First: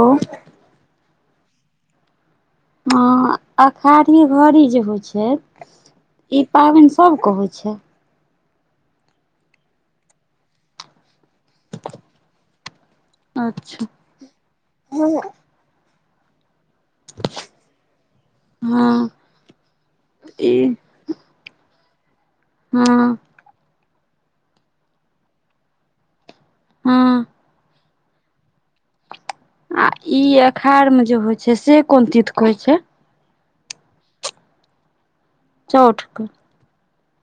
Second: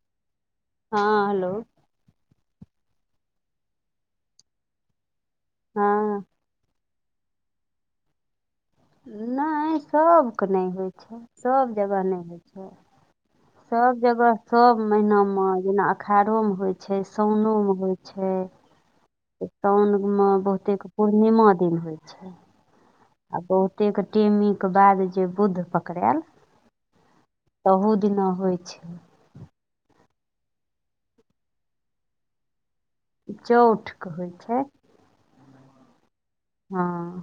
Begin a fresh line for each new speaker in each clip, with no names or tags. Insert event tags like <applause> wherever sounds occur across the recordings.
ओ,
हाॅं, हलो।
हाॅं, अखाढ़ी घड़ी जे होइ छै।
हाॅं,
ई पाबैन सबके होइ छै।
नहि, सबके नहि होइ छै, सब जगह नहि होइ छै।
अच्छा
सब जगह, सब महिनामे, जेना अखाढ़ोमे होइ छै। छै, साउनोमे होइ छै,
हँ
साउनमे
ई
बहुते पूर्णिमा दिन होइ छै।
हूॅं।
आ बहुते के, टेमीके बाद जे बुध पकड़ायल,
हूॅं,
ओहो दिना होइ छै।
आ, ई अखाढ़ में जे होइ छै, से कोन तीथ के होइ छै।
चौठके होइ छै।
चौठके,
हाॅं।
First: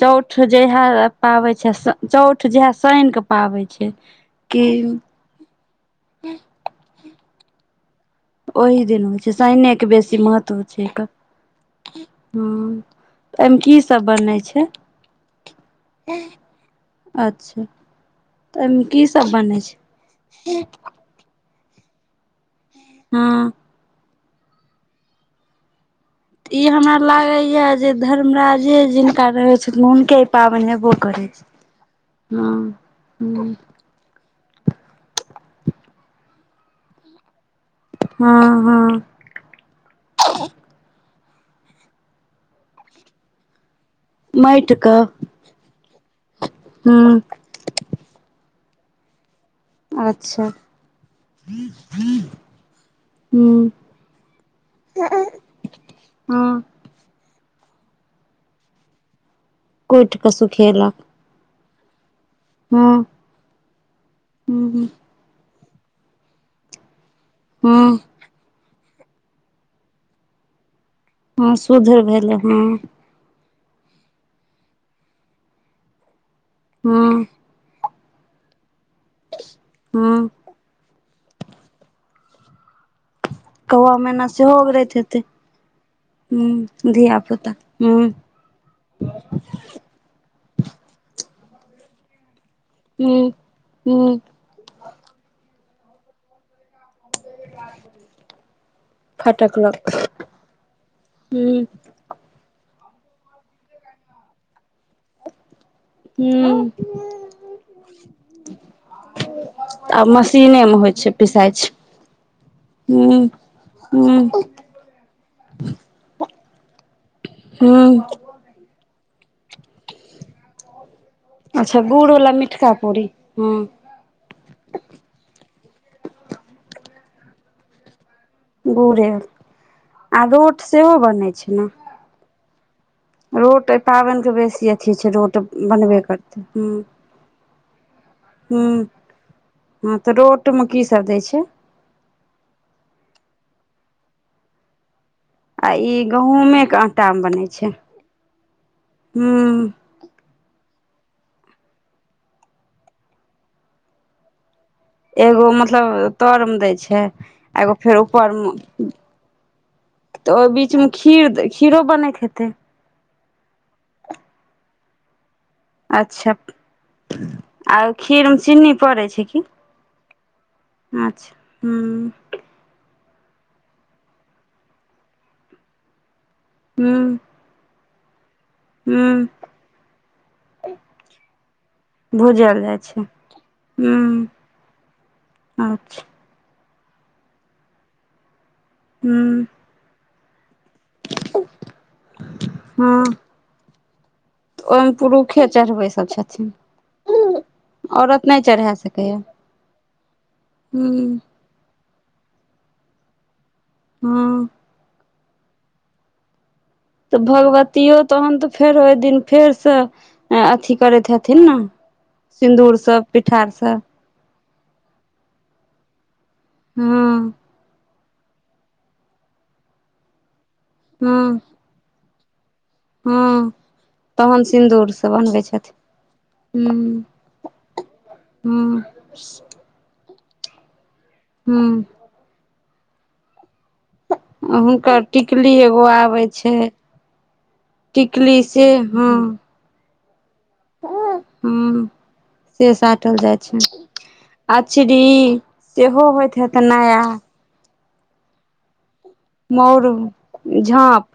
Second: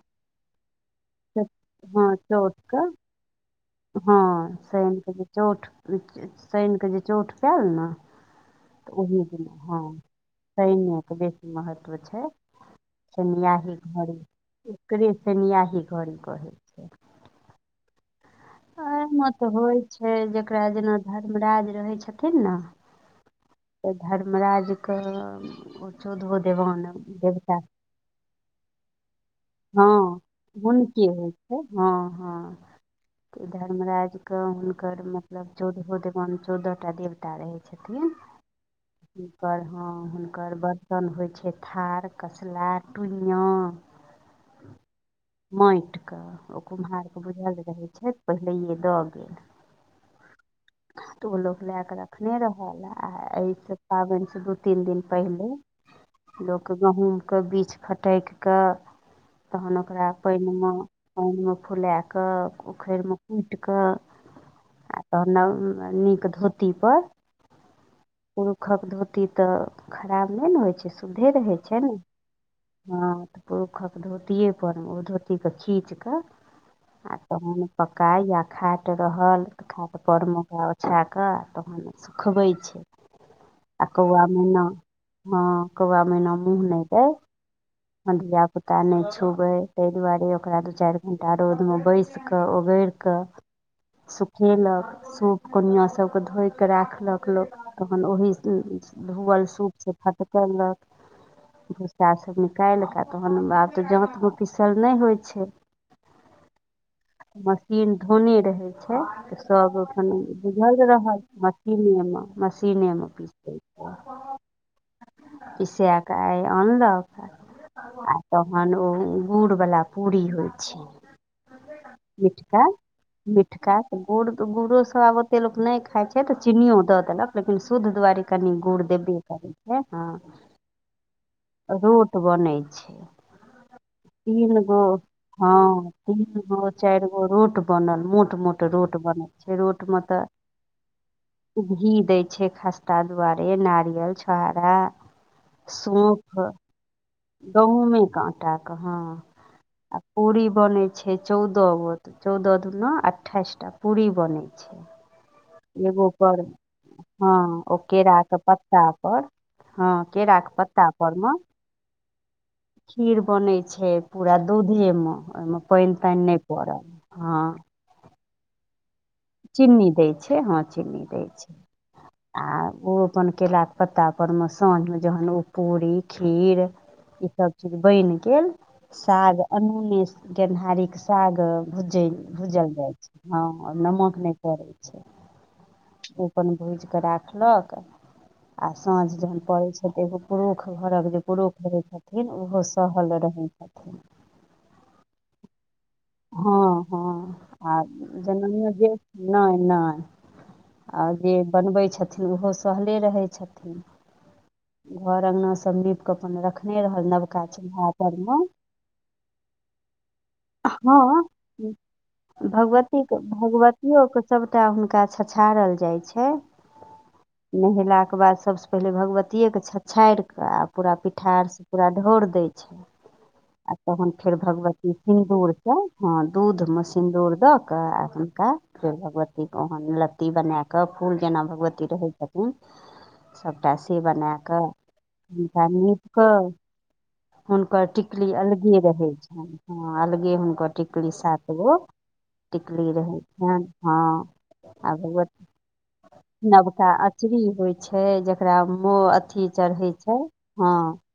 चौठ जहिया पाबै छै,
हँ
चौठ जहिया,
के
शइन कऽ पाबै छै। छै,
हँ
की
शनि के जे चौठ, शइन के जे चौठ पयैल ने
ओहि
तऽ
दिन होइ छै,
दिना हँ
शइनेके बेसी महत्व छै एकर।
शइनक बेसी महत्व छै
एहिमे
शनियाही
की सब
घड़ी,
बनै छै
एकरे शनियही घड़ी कहै छै।
अच्छा, तऽ एहिमे की सब
तऽ
बनैय
होइ
छै।
जेकरा जेना धर्मराज रहै छथिन ने,
हाॅं।
तऽ धर्मराजक, ओ चौदहो
ई
देवान
हमरा
देवता
लागैया जे धर्मराजे, जिनका रहै
हँ
हुनके ई पाबैन हेबौ
हुनके
करै
होइ
छै,
हँ हँ
हाॅं,
तऽ
हूॅं।
धर्मराज त हुनकर मतलब, चौदहो देवान, चौदह टा देवता रहै छथिन।
हँ हँ
हुनकर, हाॅं हुनकर बर्तन होइ छै, थार, कसला, टुनिआ
माटि कऽ
माटिके, ओ
हूँ
कुम्हारके बुझल रहै छथि, पहिलैए दऽ गेल।
अच्छा।
तऽ ओ लोक लए कऽ रखने रहल, आ
हूँ
एहिसे पाबैनसे दू तीन दिन पहिले।
हूॅं।
गहूमके, बीछ फटैकिकऽ तहन ओकरा
कुटि कऽ
पइनमे,
सुखेलक
पइनमे फुलाकऽ,
हँ
उखरिमे कुट कऽ
हूँ
आ तहन नब नीक धोतीपर
हँ
पुरुखक धोती तऽ खाराब नहि ना होइ छै शुद्धे
हँ
रहै छै
शुद्ध
ने
भेलै हँ।
पुरुषक धोतिएपर ओ धोतीके खीच कऽ आ
हँ
तहन पकाए या खाट रहल खाट
हँ
पर म बिछा कऽ तहन सुखबै छै आ कौआ
सेहो
मैना
उगरैत हेतै
हँ कौआ मैना मुँह नहि
हूँ
दइ
धिया पुता हूँ
धियापुता नहि छुबै ताहि दुआरे ओकरा दू चारि घंटा रौद में बसि के ओगरि कय
हूँ हूँ
सुखेलक सूप कोनिया सबके धोइ कय राखलक लोक तहन ओहि धुअल
फटकलक
सूपसँ फटकि करलक
हूँ
दुशासन कालि क तहन आब तऽ जाँतमे पीसल नहि होइ छै।
हुं।
मशीन धोने रहे छै त सब
आब
अखन
मशीने मे
बुझल
होइ छै
रहत शीने म मशीने म पी
हू।
पीसा क आइ अनलक।
हुं।
तहन ओ गुड़ बला पूरी होइ छै।
अच्छा गुड़ वला
मिठका
पूरी हूँ
मिठका गुड़ गुड़ो सब आब ओते लोक नहि खाइ छै तऽ चीनीयो दऽ देलक लेकिन शुद्ध दुआरे कनी गुड़
गुड़े
देबे करै छै हँ।
आ रोट सेहो बनै छै ने।
रोट बनै छै।
रोट एहि पाबनिके
तीन
बेसी
गो
अथी छै रोट
हँ
बनबे
तीन
करतै हूँ
गो चारि गो रोट बनल मोट मोट
हूँ
रोट बनै छै
हँ
रोटमे
तऽ रोटमे की सब दै छै
तऽ घी दय छै खस्ता दुआारे नारियल छहारा।
आ इ गहूँमे के आटा मे बनेय
गहुँमेक आटा क हँ। आ पूड़ी बनै छै चौदह गो त चौदह दुन अठाइस टा तऽ पूरी बनै छै।
एगो
एगो
मतलब
पर
तरमे दै छै
हँ
आ एगो
ओ
फेर
केराके
ऊपरमे
पत्तापर हँ
तऽ ओहि
केराक के
बीचमे
पत्ता पर म
खीर खीरो बनैत हेतै
खीर बनैत छै पूरा दूधे मे ओहिमे पानि तानि नहि परैल हँ।
खीर मे चीन्नी पड़ै छै कि?
चीनी दै छै हँ चीनी दै छै।
हूँ
आ ओ अपन केरा के पत्ता पर मे साँझ मे जहन ओ पूरी खीर
हूँ
ई सब चीज बनि गेल।
हूँ
साग अनूने गेनहारी के साग भूजे भूजल जाय छै। हँ नमक
हूँ
नहि परै छै
अच्छा
ओ अपन भूजि कऽ राखलक। आ साँझ जहन
हूँ
पड़ै छै तऽ एगो पुरुष घरक जे पुरूख रहै छथिन ओहो
हँ
सहल रहैए छथिन।
ओहिमे पुरुषे चढ़बै छै।
हँ हँ आ
औरत नहि
जनानियो
चढ़ा
जे
सकैए
नहि नहि।
हूँ
आ जे बनबै छथिन ओहो सहले रहै छथिन।
हूम्म।
घर अङना सब नीप कऽ अपन रखने रहल
तऽ
नबका चूल्हा
भगवतियो
पर
तहन
म
तऽ फेर ओइ दिन फेर से अथी करैत
हँ
हेथिन न सिन्दूर सॅं पीठार सॅं
सबटा हुनका छछाड़ल जाइ छै।
हूम्म।
नहेलाक बाद सबसँ पहिले भगवतीये के छछाड़ि कऽ आ पूरा
हँ
पीठार से पूरा ढ़ौर दै छै
हँ
आ तहन फेर भगवती
सिन्दूरसँ बनबै
सिन्दूर
छथिन
हॅं दूध मे
हूँ
सिन्दूर दऽ कऽ आ हुनका
हूँ
फेर भगवतीक ओहन लत त्ती बनेए कऽ फूल जेना
हूँ
भगवती रहै छथिन सबटा से बनेए
हुनकर टिकली
हुनका
एगो
नीक
आबै
कऽ
छै
हुनकर टिकली
से
अलगे
हँ
रहै छनि हँ अलगे हुनकर टिकली सात गो
हँ से
टिकली
साटल
रहै
जाइ
छनि
छै
हँ आ
चिड़ी
भगबती
सेहो होइत हेत
नबका
नया
अचरी होइ छै जकरा म
मौर झाँप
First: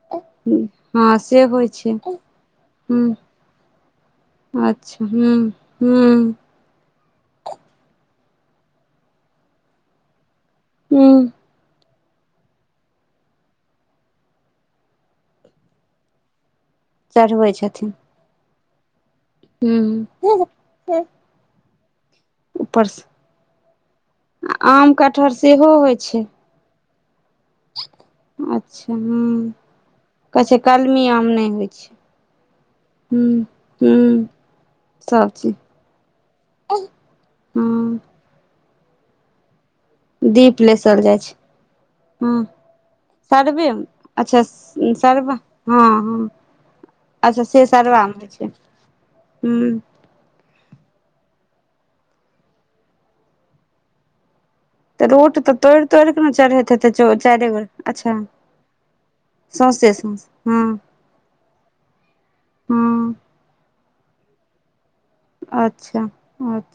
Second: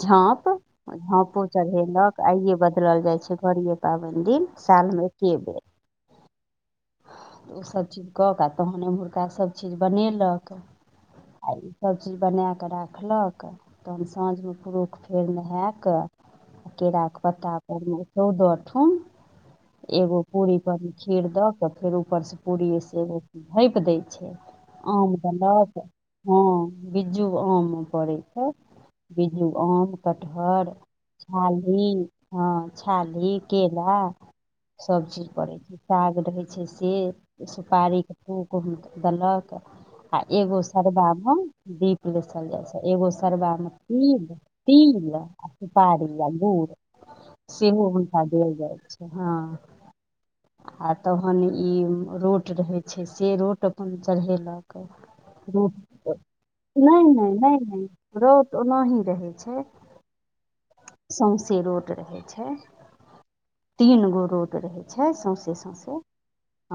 झांप
हँ से
झांपो
होइ छै
चढ़ेलक आइये बदलल
हूँ
जाय छै घड़ीये पाबैन पाबनि दिन साल में
अच्छा हूँ
एके बेर।
हूँ
त ओ सब चीज कऽ क आ तहन एमहुरका सबचीज बनेलक
हूँ
आ इ सबचीज बनेएकऽ राखलक तहन साँझ में पुरुष फेर नहेएकऽ केराक
चढ़बै
पत्ता पर
छथिन
मे चौदऽ ठुम
हूँ
एगो पूरी पर म खीर दऽ कऽ फेर उपर से पूरीये से
ऊपरसँ
एगो झाँपि दै छै आम
कटहर
देलक
सेहो होइ छै
हँ। बीज्जू आम पड़ै छै।
अच्छा
बिज्जू
हूँ
आम
कहै छै
कटहर
कलमी आम नहि होइ
छाल्ही
छै
हँ
हूँ
छाल्ही।
हूँ
सब चीज पड़ै छै साग रहै छै से
हँ
सुपारी। <unintelligible> देलक। आ एगो
दीप लेसल
सरबा
जाइ छै
म दीप
हँ
लेसल जाइ छै एगो सरबा म
सरबे
तील,
अच्छा
तील
सरबा हँ
सुपारी या
हँ
गुड़।
अच्छा से सरबा मे
हॅं देल जाइ छै हँ। आ तहन इ रोट रहै छै से रोट अपन चढ़ेलक।
त रोट त तोइड़ - तोइड़
रोट
क ने चढ़ैत हेतै
नहि
च
नहि
चाइरे
नहि
गोर
नहि
अच्छा।
रोट ओनाही रहै छै
सौंसे सौंसे हँ।
सौंसे रोट रहै छै।
हँ
तीन गो रोट रहै छै सौंसे सौंसे
अच्छा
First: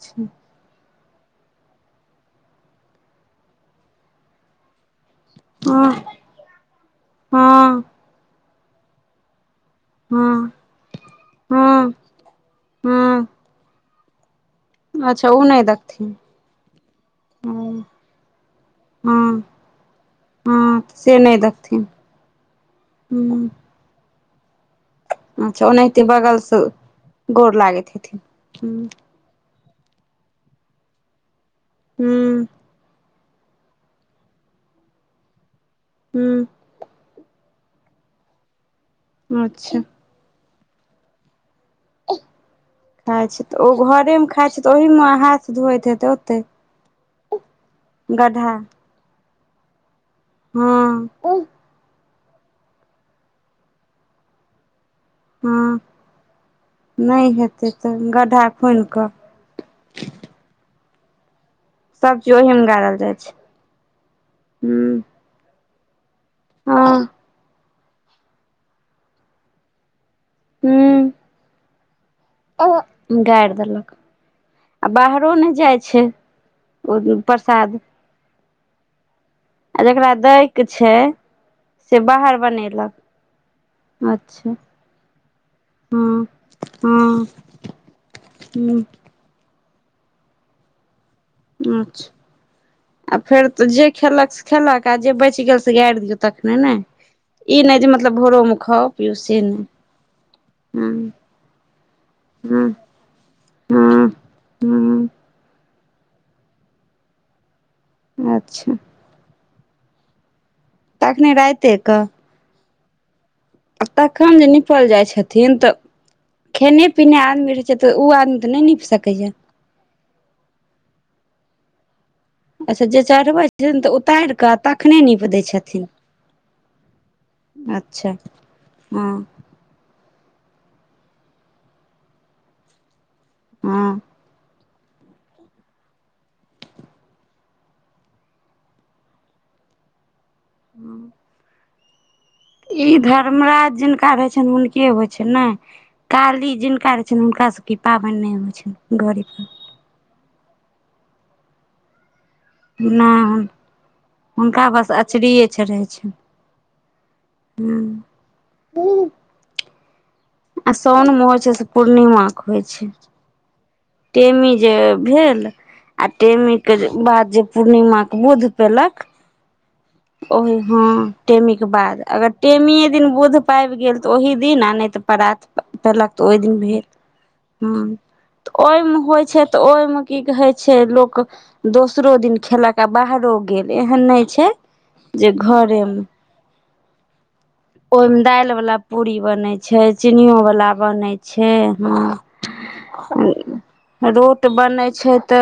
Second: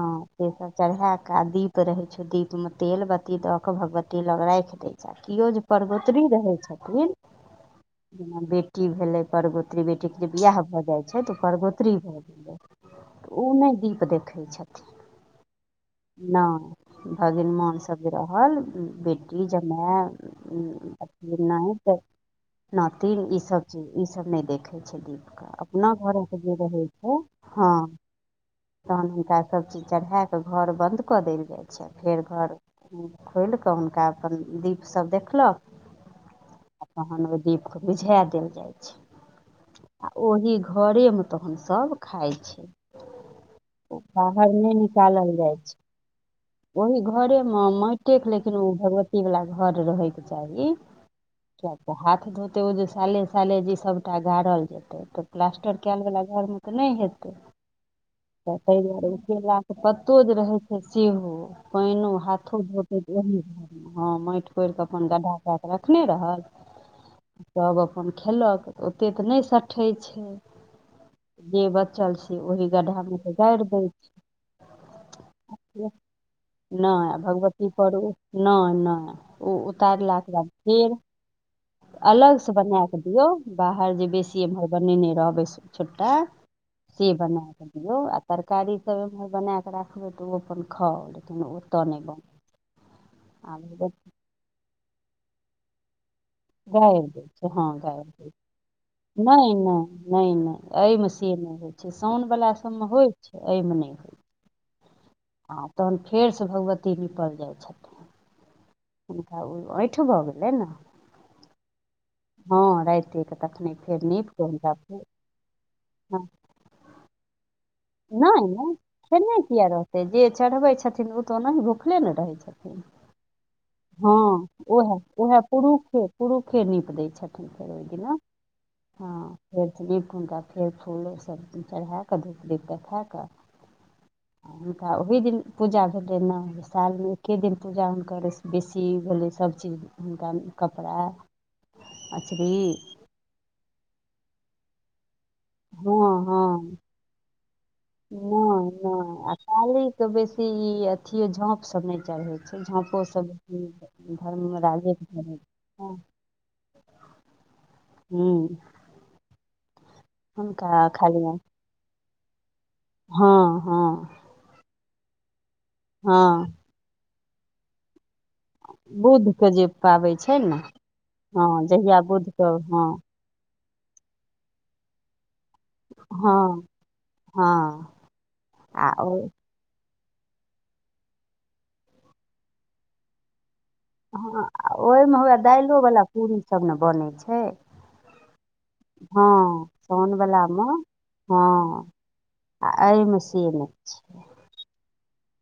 हँ से सब। चढ़ेए के आ दीप रहै छै दीप मे तेल बत्ती दऽ के भगवती लग राखि दै। कियो जे
हँ
परगोतरी रहै छथिन
हँ
जेना बेटी भेलै परगोतरी। धी बेटीके जे
हँ
बियाह भऽ जाइ छै त ओ
हँ
परगोतरी भऽ गेलै
हँ
उ नै दीप देखै छथिन।
अच्छा ओ नै द
नै भगिन मान सब जे रहल
हँ
बेटी जमाय
हँ से नहि देखथिन
नाइत नातिन इ
हँ
सब चीज इ सब नै देखै छै दीप।
अच्छा
अपना
ओनाहिते
घरक जे
बगलसँ
रहै छै
गोर
हँ
लागैत हेथिन हूँ
तहन सब चीज चढ़ेए कऽ घर बन्द कऽ देल जाइ छै फेर
हूँ
घर खोलि कऽ हुनका अपन दीप सब देखलक।
हूं।
आ तहन ओहि दीपकेँ बुझाए देल जाइ छै।
अच्छा!
आ ओही घरे में तहन सब खाइ छै।
अच्छा ओ घरे में
बाहर
खाइ छै, तऽ
नहि
ओहिमे
निकालल
हाथ
जाइ छै
धोइत हेतै ओतै।
ओहि घरे में मैटे के लेकिन उ भगवती वाला घर रहै छै। चाही,
हँ
कियाक तऽ हाथ धोत ओतेक ओ जे साले- साले जे ई सबटा गाड़ल जेतै तऽ प्लास्टर
हँ
कैलवला घरमे तऽ नहि हेतै,
तऽ गड्ढा
तऽ ताहि
खुनि कऽ
दुआरे केलाके पत्तो जे रहै छै सेहो। पाइनों
सभचीज
हाथो
ओहिमे गाड़ल
धोतै
जाइ
तऽ
छै
ओहिमे, माटि कोर के
हूँ
अपन गढ्ढा कऽ के रखने रहल।
हँ
तब अपन खेलक ओतेक तऽ नैय सठै छैय।
हूँ
जे बचल से ओहि गड्ढा मे कै
गाड़ि
गारि दैय
देलक
छैय।
आ बाहरो नैय जाइ छैय, उ प्रसाद।
नैय- नैय।
जेकरा दैय के छैय
अलगसँ बनैय के दियौ बाहर जे बेसी
अच्छा
एमहर बनेनै रहबै छुट्टा
हँ
से
हँ
बनै के दिऔ आ तरकारी
हूँ
त बनैकै राखबै तऽ ओ अपन खाउल।
अच्छा आ फेर तऽ जे
आब
खेलक से खेलक आ जे बैच गेल से गारि दिऔ तखने ने
गारि दै छै
ई
हँ
नैय जे
गारि
मतलब
दै छै
भोरोमे खाउ पिउ से
नहि
नैय।
नहि नहि एहिमे से नहि होइ छै, साउनवला सबमें होइ छै, एहिमे नहि होइ छै।
हूं।
आ तहन फेरसँ भगवती निपल जाइ छैथ।
अच्छा!
हुनका ओ आइंठ भऽ गेलैने।
तखने राते के।
हँ राइते कै
तखन जे निपल जाय छथिन तऽ
हँ,
खेनैय-पिनैय आदमी रह छै, उ आदमी
नहि
ते नैय
नहि
नीप सकैय यै।
खेने किया रहतैय, जे चढ़बै छथिन उ तऽ ओनाही भुखले ने रहैय छैय।
अच्छा जे चढ़बै छथिन तऽ
हँ
उतारि कऽ तखने नीप
उहैय-उहैय
दै छथिन
पुरुखे-पुरुखे नीप दैय छथिन। फेर ओय
अच्छा
दिना
हँ
हाँ। फेर नीप हुनका फेर फूल सब चढाकऽ धूप दीप देखा कऽ
हँ।
आ हुनका ओहि दिन पूजा भेलैय नैय, साल में एक्के दिन पूजा हुनकर ऐसैय बेसी भेलैय सबचीज में हुनका कपड़ा अंचरी।
ई धर्मराज जिनका रहैय छैन, हुनके होइ छैन नैय।
हँ
काली
हँ
जिनका रहैय छैन, हुनका सबके इ पाबनि नैय होइ छैन घरै पर।
तऽ बेसी ई अथी झांप सब नैय चढबैय फेर झाँपो सब
नहि
धर्ममे
हुनका बस
राजेके चढै
अचरिये छै रहै
छाइन।
छनि
हूं।
आ सौनमे होइ छै से पूर्णिमा के होइ छैय।
हँ -हँ।
टेमी जे भेल आ
हँ
टेमी के जे बाद जे पूर्णिमा के बुध पेलक
बुध के जे पाबै छै ने
ओहि, हाँ
हँ
टेमी के
जहिया
बाद
बुध
अगर
के हँ
टेमीए दिन बुध पाबि गेल तऽ ओहि दिन आ नैय तऽ परात पैयलक तऽ ओहि दिन
हँ
भेल, हँ। ओय
आ
मे
ओ
होइ छैय तऽ ओय मे की कहैय छै लोक दोसरो दिन खेलक आ बाहरो गेल, एहन नैय छैय, जे घरे में।
पूड़ी सब ने बनै छैय।
ओयमे दालि वला पूड़ी बनैय छैय,
साउन
चीनीयो
मे
वला बनैय
हँ
छैय हां।
आ ऐइमें से नैय छैय।
बनै छैय ते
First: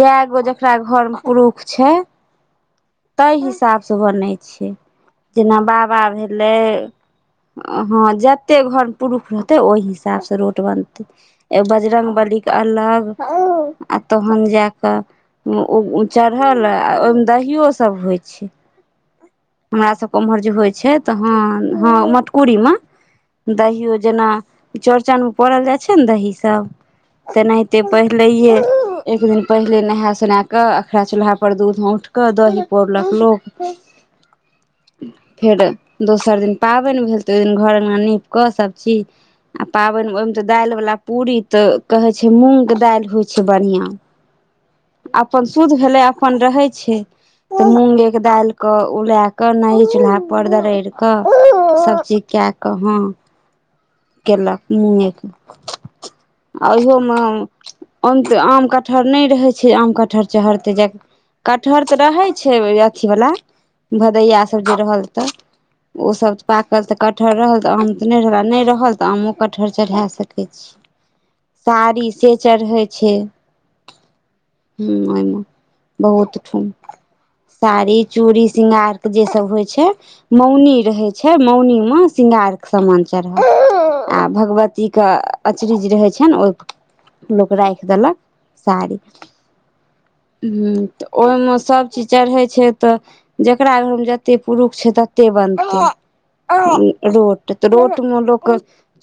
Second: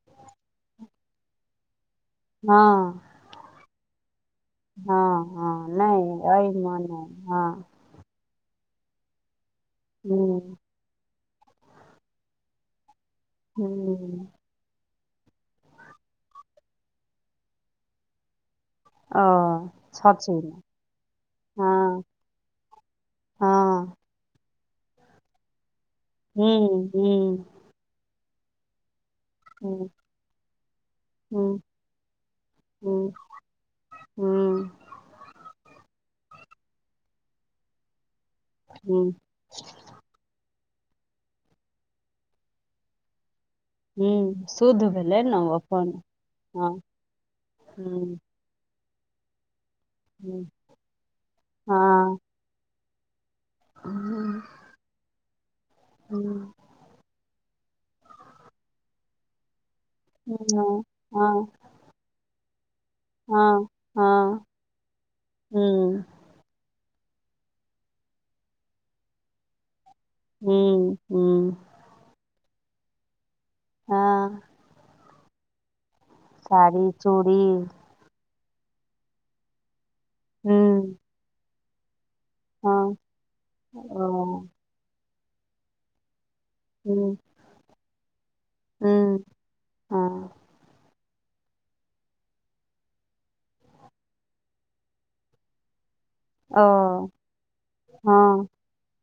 जायगो जकरा घर मे पुरुख छैय
हँ
तैय हिसाबसै बनैय छैय,
हँ हँ
जेना बाबा
नहि
भेल
एहिमे नहि हँ
हँ जतेक घरमे पुरुख रहतैय, ओहि हिसाबसै
हुँ
रोट बनतैय। ऐ बजरंग बली के अलग, आ
हुँ
तखन जाय तब उउ चढ़ल, ओहिमे दहियो सब होइ छैय।
ओ
हमरा सबके उमहर जे
छछिन
होइ छैय त हँ हँ मटकुरी मे
हँ
दहियो जना चौड़चन पौरल जाइ छैय ने दही सब,
हुँ हुँ
तेनाहिते पहिलैइये एक दिन पहिले
हुँ
नहाए सुनाए कऽ अखरा चूल्हा पर
हुँ
दूध औंट कऽ दही पौरलक लोक।
हुं।
फेर दोसर दिन पाबनि भेल तऽ ओहि दिन घर अंगना नीप कऽ सभचीज
हुँ
आ पाबनि मे ओहिमे तऽ दालि बला पूरी तऽ कहे छै मूँंग के दालि के होइ छै बढ़ियां
हुँ शुद्ध भेलै ने ओ
अपन शुद्ध भेलै अपन रहै
हँ
छै तऽ
हाँ
मूंगेके दालि कऽ उला कऽ नये चूल्हा
हम्म,
पर दरड़ि कऽ
हाँ
सभचीज कए कऽ हँ केलक मुँगेके
हाँ
आ इहोमे आम काटि कटहर नहि रहे छै आम कटहर चहरतै जा कटहर तऽ रहै छै अथी वला
हाँ
भदैया
हाँ
सब जे रहल तऽ
हम्म
ओ सब पाकल तऽ कटहर रहल त आम त नहि रहल आ नहि रहल त आमो कटहर चढ़ा सकै
हम्म हम्म
साड़ी से चढ़ै छै।
हाँ
हॅं ओहिमे बहुत ठाम
साड़ी चूड़ी
साड़ी चूड़ी सिंगार के जे सब होय छै, मौनी
हूँ
रहै छै, मौनी में सिंगार के
हँ
समान चढ़ाउ
ओ
आ भगवती के अचरी जे रहै छनि ओहि
हूँ।
लोक राखि देलक साड़ी।
हूँ हँ
हूॅं तऽ ओहिमे सभचीज चढ़ै छै तऽ जकरा घरमे जते पुरुष छै तते बनतै।
ओ
रोट तऽ रोट
हँ
मे लोक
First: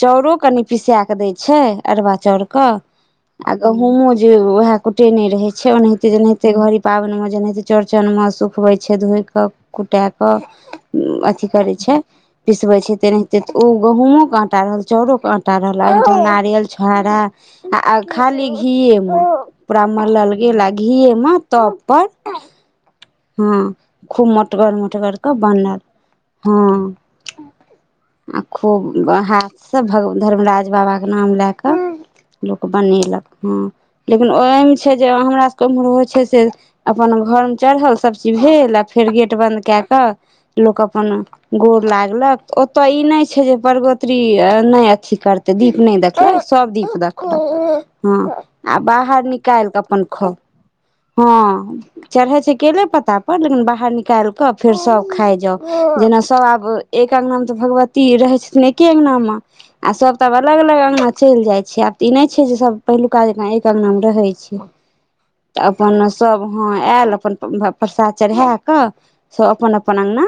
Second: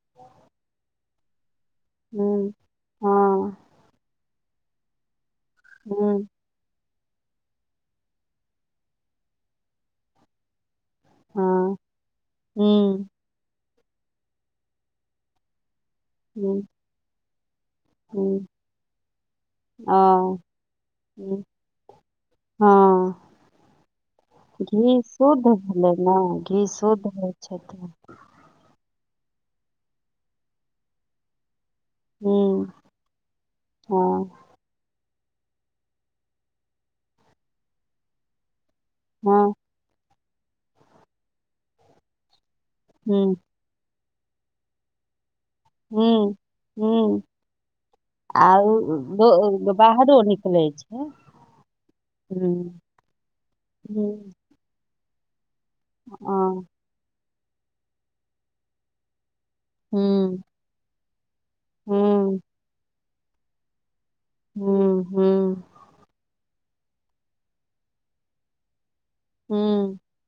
चाउरो कनि पिसा क दै छै अरबा चाउर
हूँ
के आ
हँ
गहुमो जे वैह कूटेने रहे छै ओनाहिते
हूँ
जेनाहित कतेक घड़ी पाबनिमे जेनाहिते चौड़चनमे सुखबै छै धोए कऽ कुटाए कऽ अथी करे
हँ
छै पिसबै छै
हूँ
तेनाहिते ओ गहुमो के आंटा रहल चाउरो के आंटा रहल आ
हूँ
नारियल छोहारा आ
हूँ
खाली घी मे पूरा मलल
ओ
गेल आ घीये मे
हूँ
तब पर
हँ
हँ खूब मोटगर
घी
मोटगर के
शुद्ध
बनल
भेलै ने घी
हँ
शुद्ध भेल होइ छै।
आ खूब हाथसँ भगवान धर्मराज बाबाके नाम लए कऽ
हूँ
लोक बनेलक हँ लेकिन
हँ
ओहिमे जे हमरा सबके उम्हर होइ छै से, अपन घर मे चढ़ल, सब चीज भेल। फेर गेट
हँ
बंद कए कऽ, लोक अपन गोर लागलक, ओतय ई
हूँ
नहि छै जे परगोतरी नहि अथी करतै, दीप नहि
हुं
देखलक, सब दीप
हुं
देखलक। हँ,
आउ
आ बाहर निकालि
दो
कऽ अपन
बाहरो
खाउ,
निकलै छै
हँ। चढ़ै छै
हुं
केले पत्ता पर, लेकिन बाहर
हुं
निकालि कऽ फेर सब खाइ जाउ, जेना सब
हँ
आब एक अंगनामे तऽ भगवती रहै छथिन एके अंगनामे। आ सब त
हुं
आब अलग -अलग अंगना मे चलि जाय छै, आब तऽ ई नहि
हुं
छै जे सब पहिलुका जेका एक अंगना मे रहै छै। तऽ
हुं हुं
अपन सभ ह, आयल अपन प्रसाद चढ़ा कऽ सब अपन-
हुं
अपन अंगना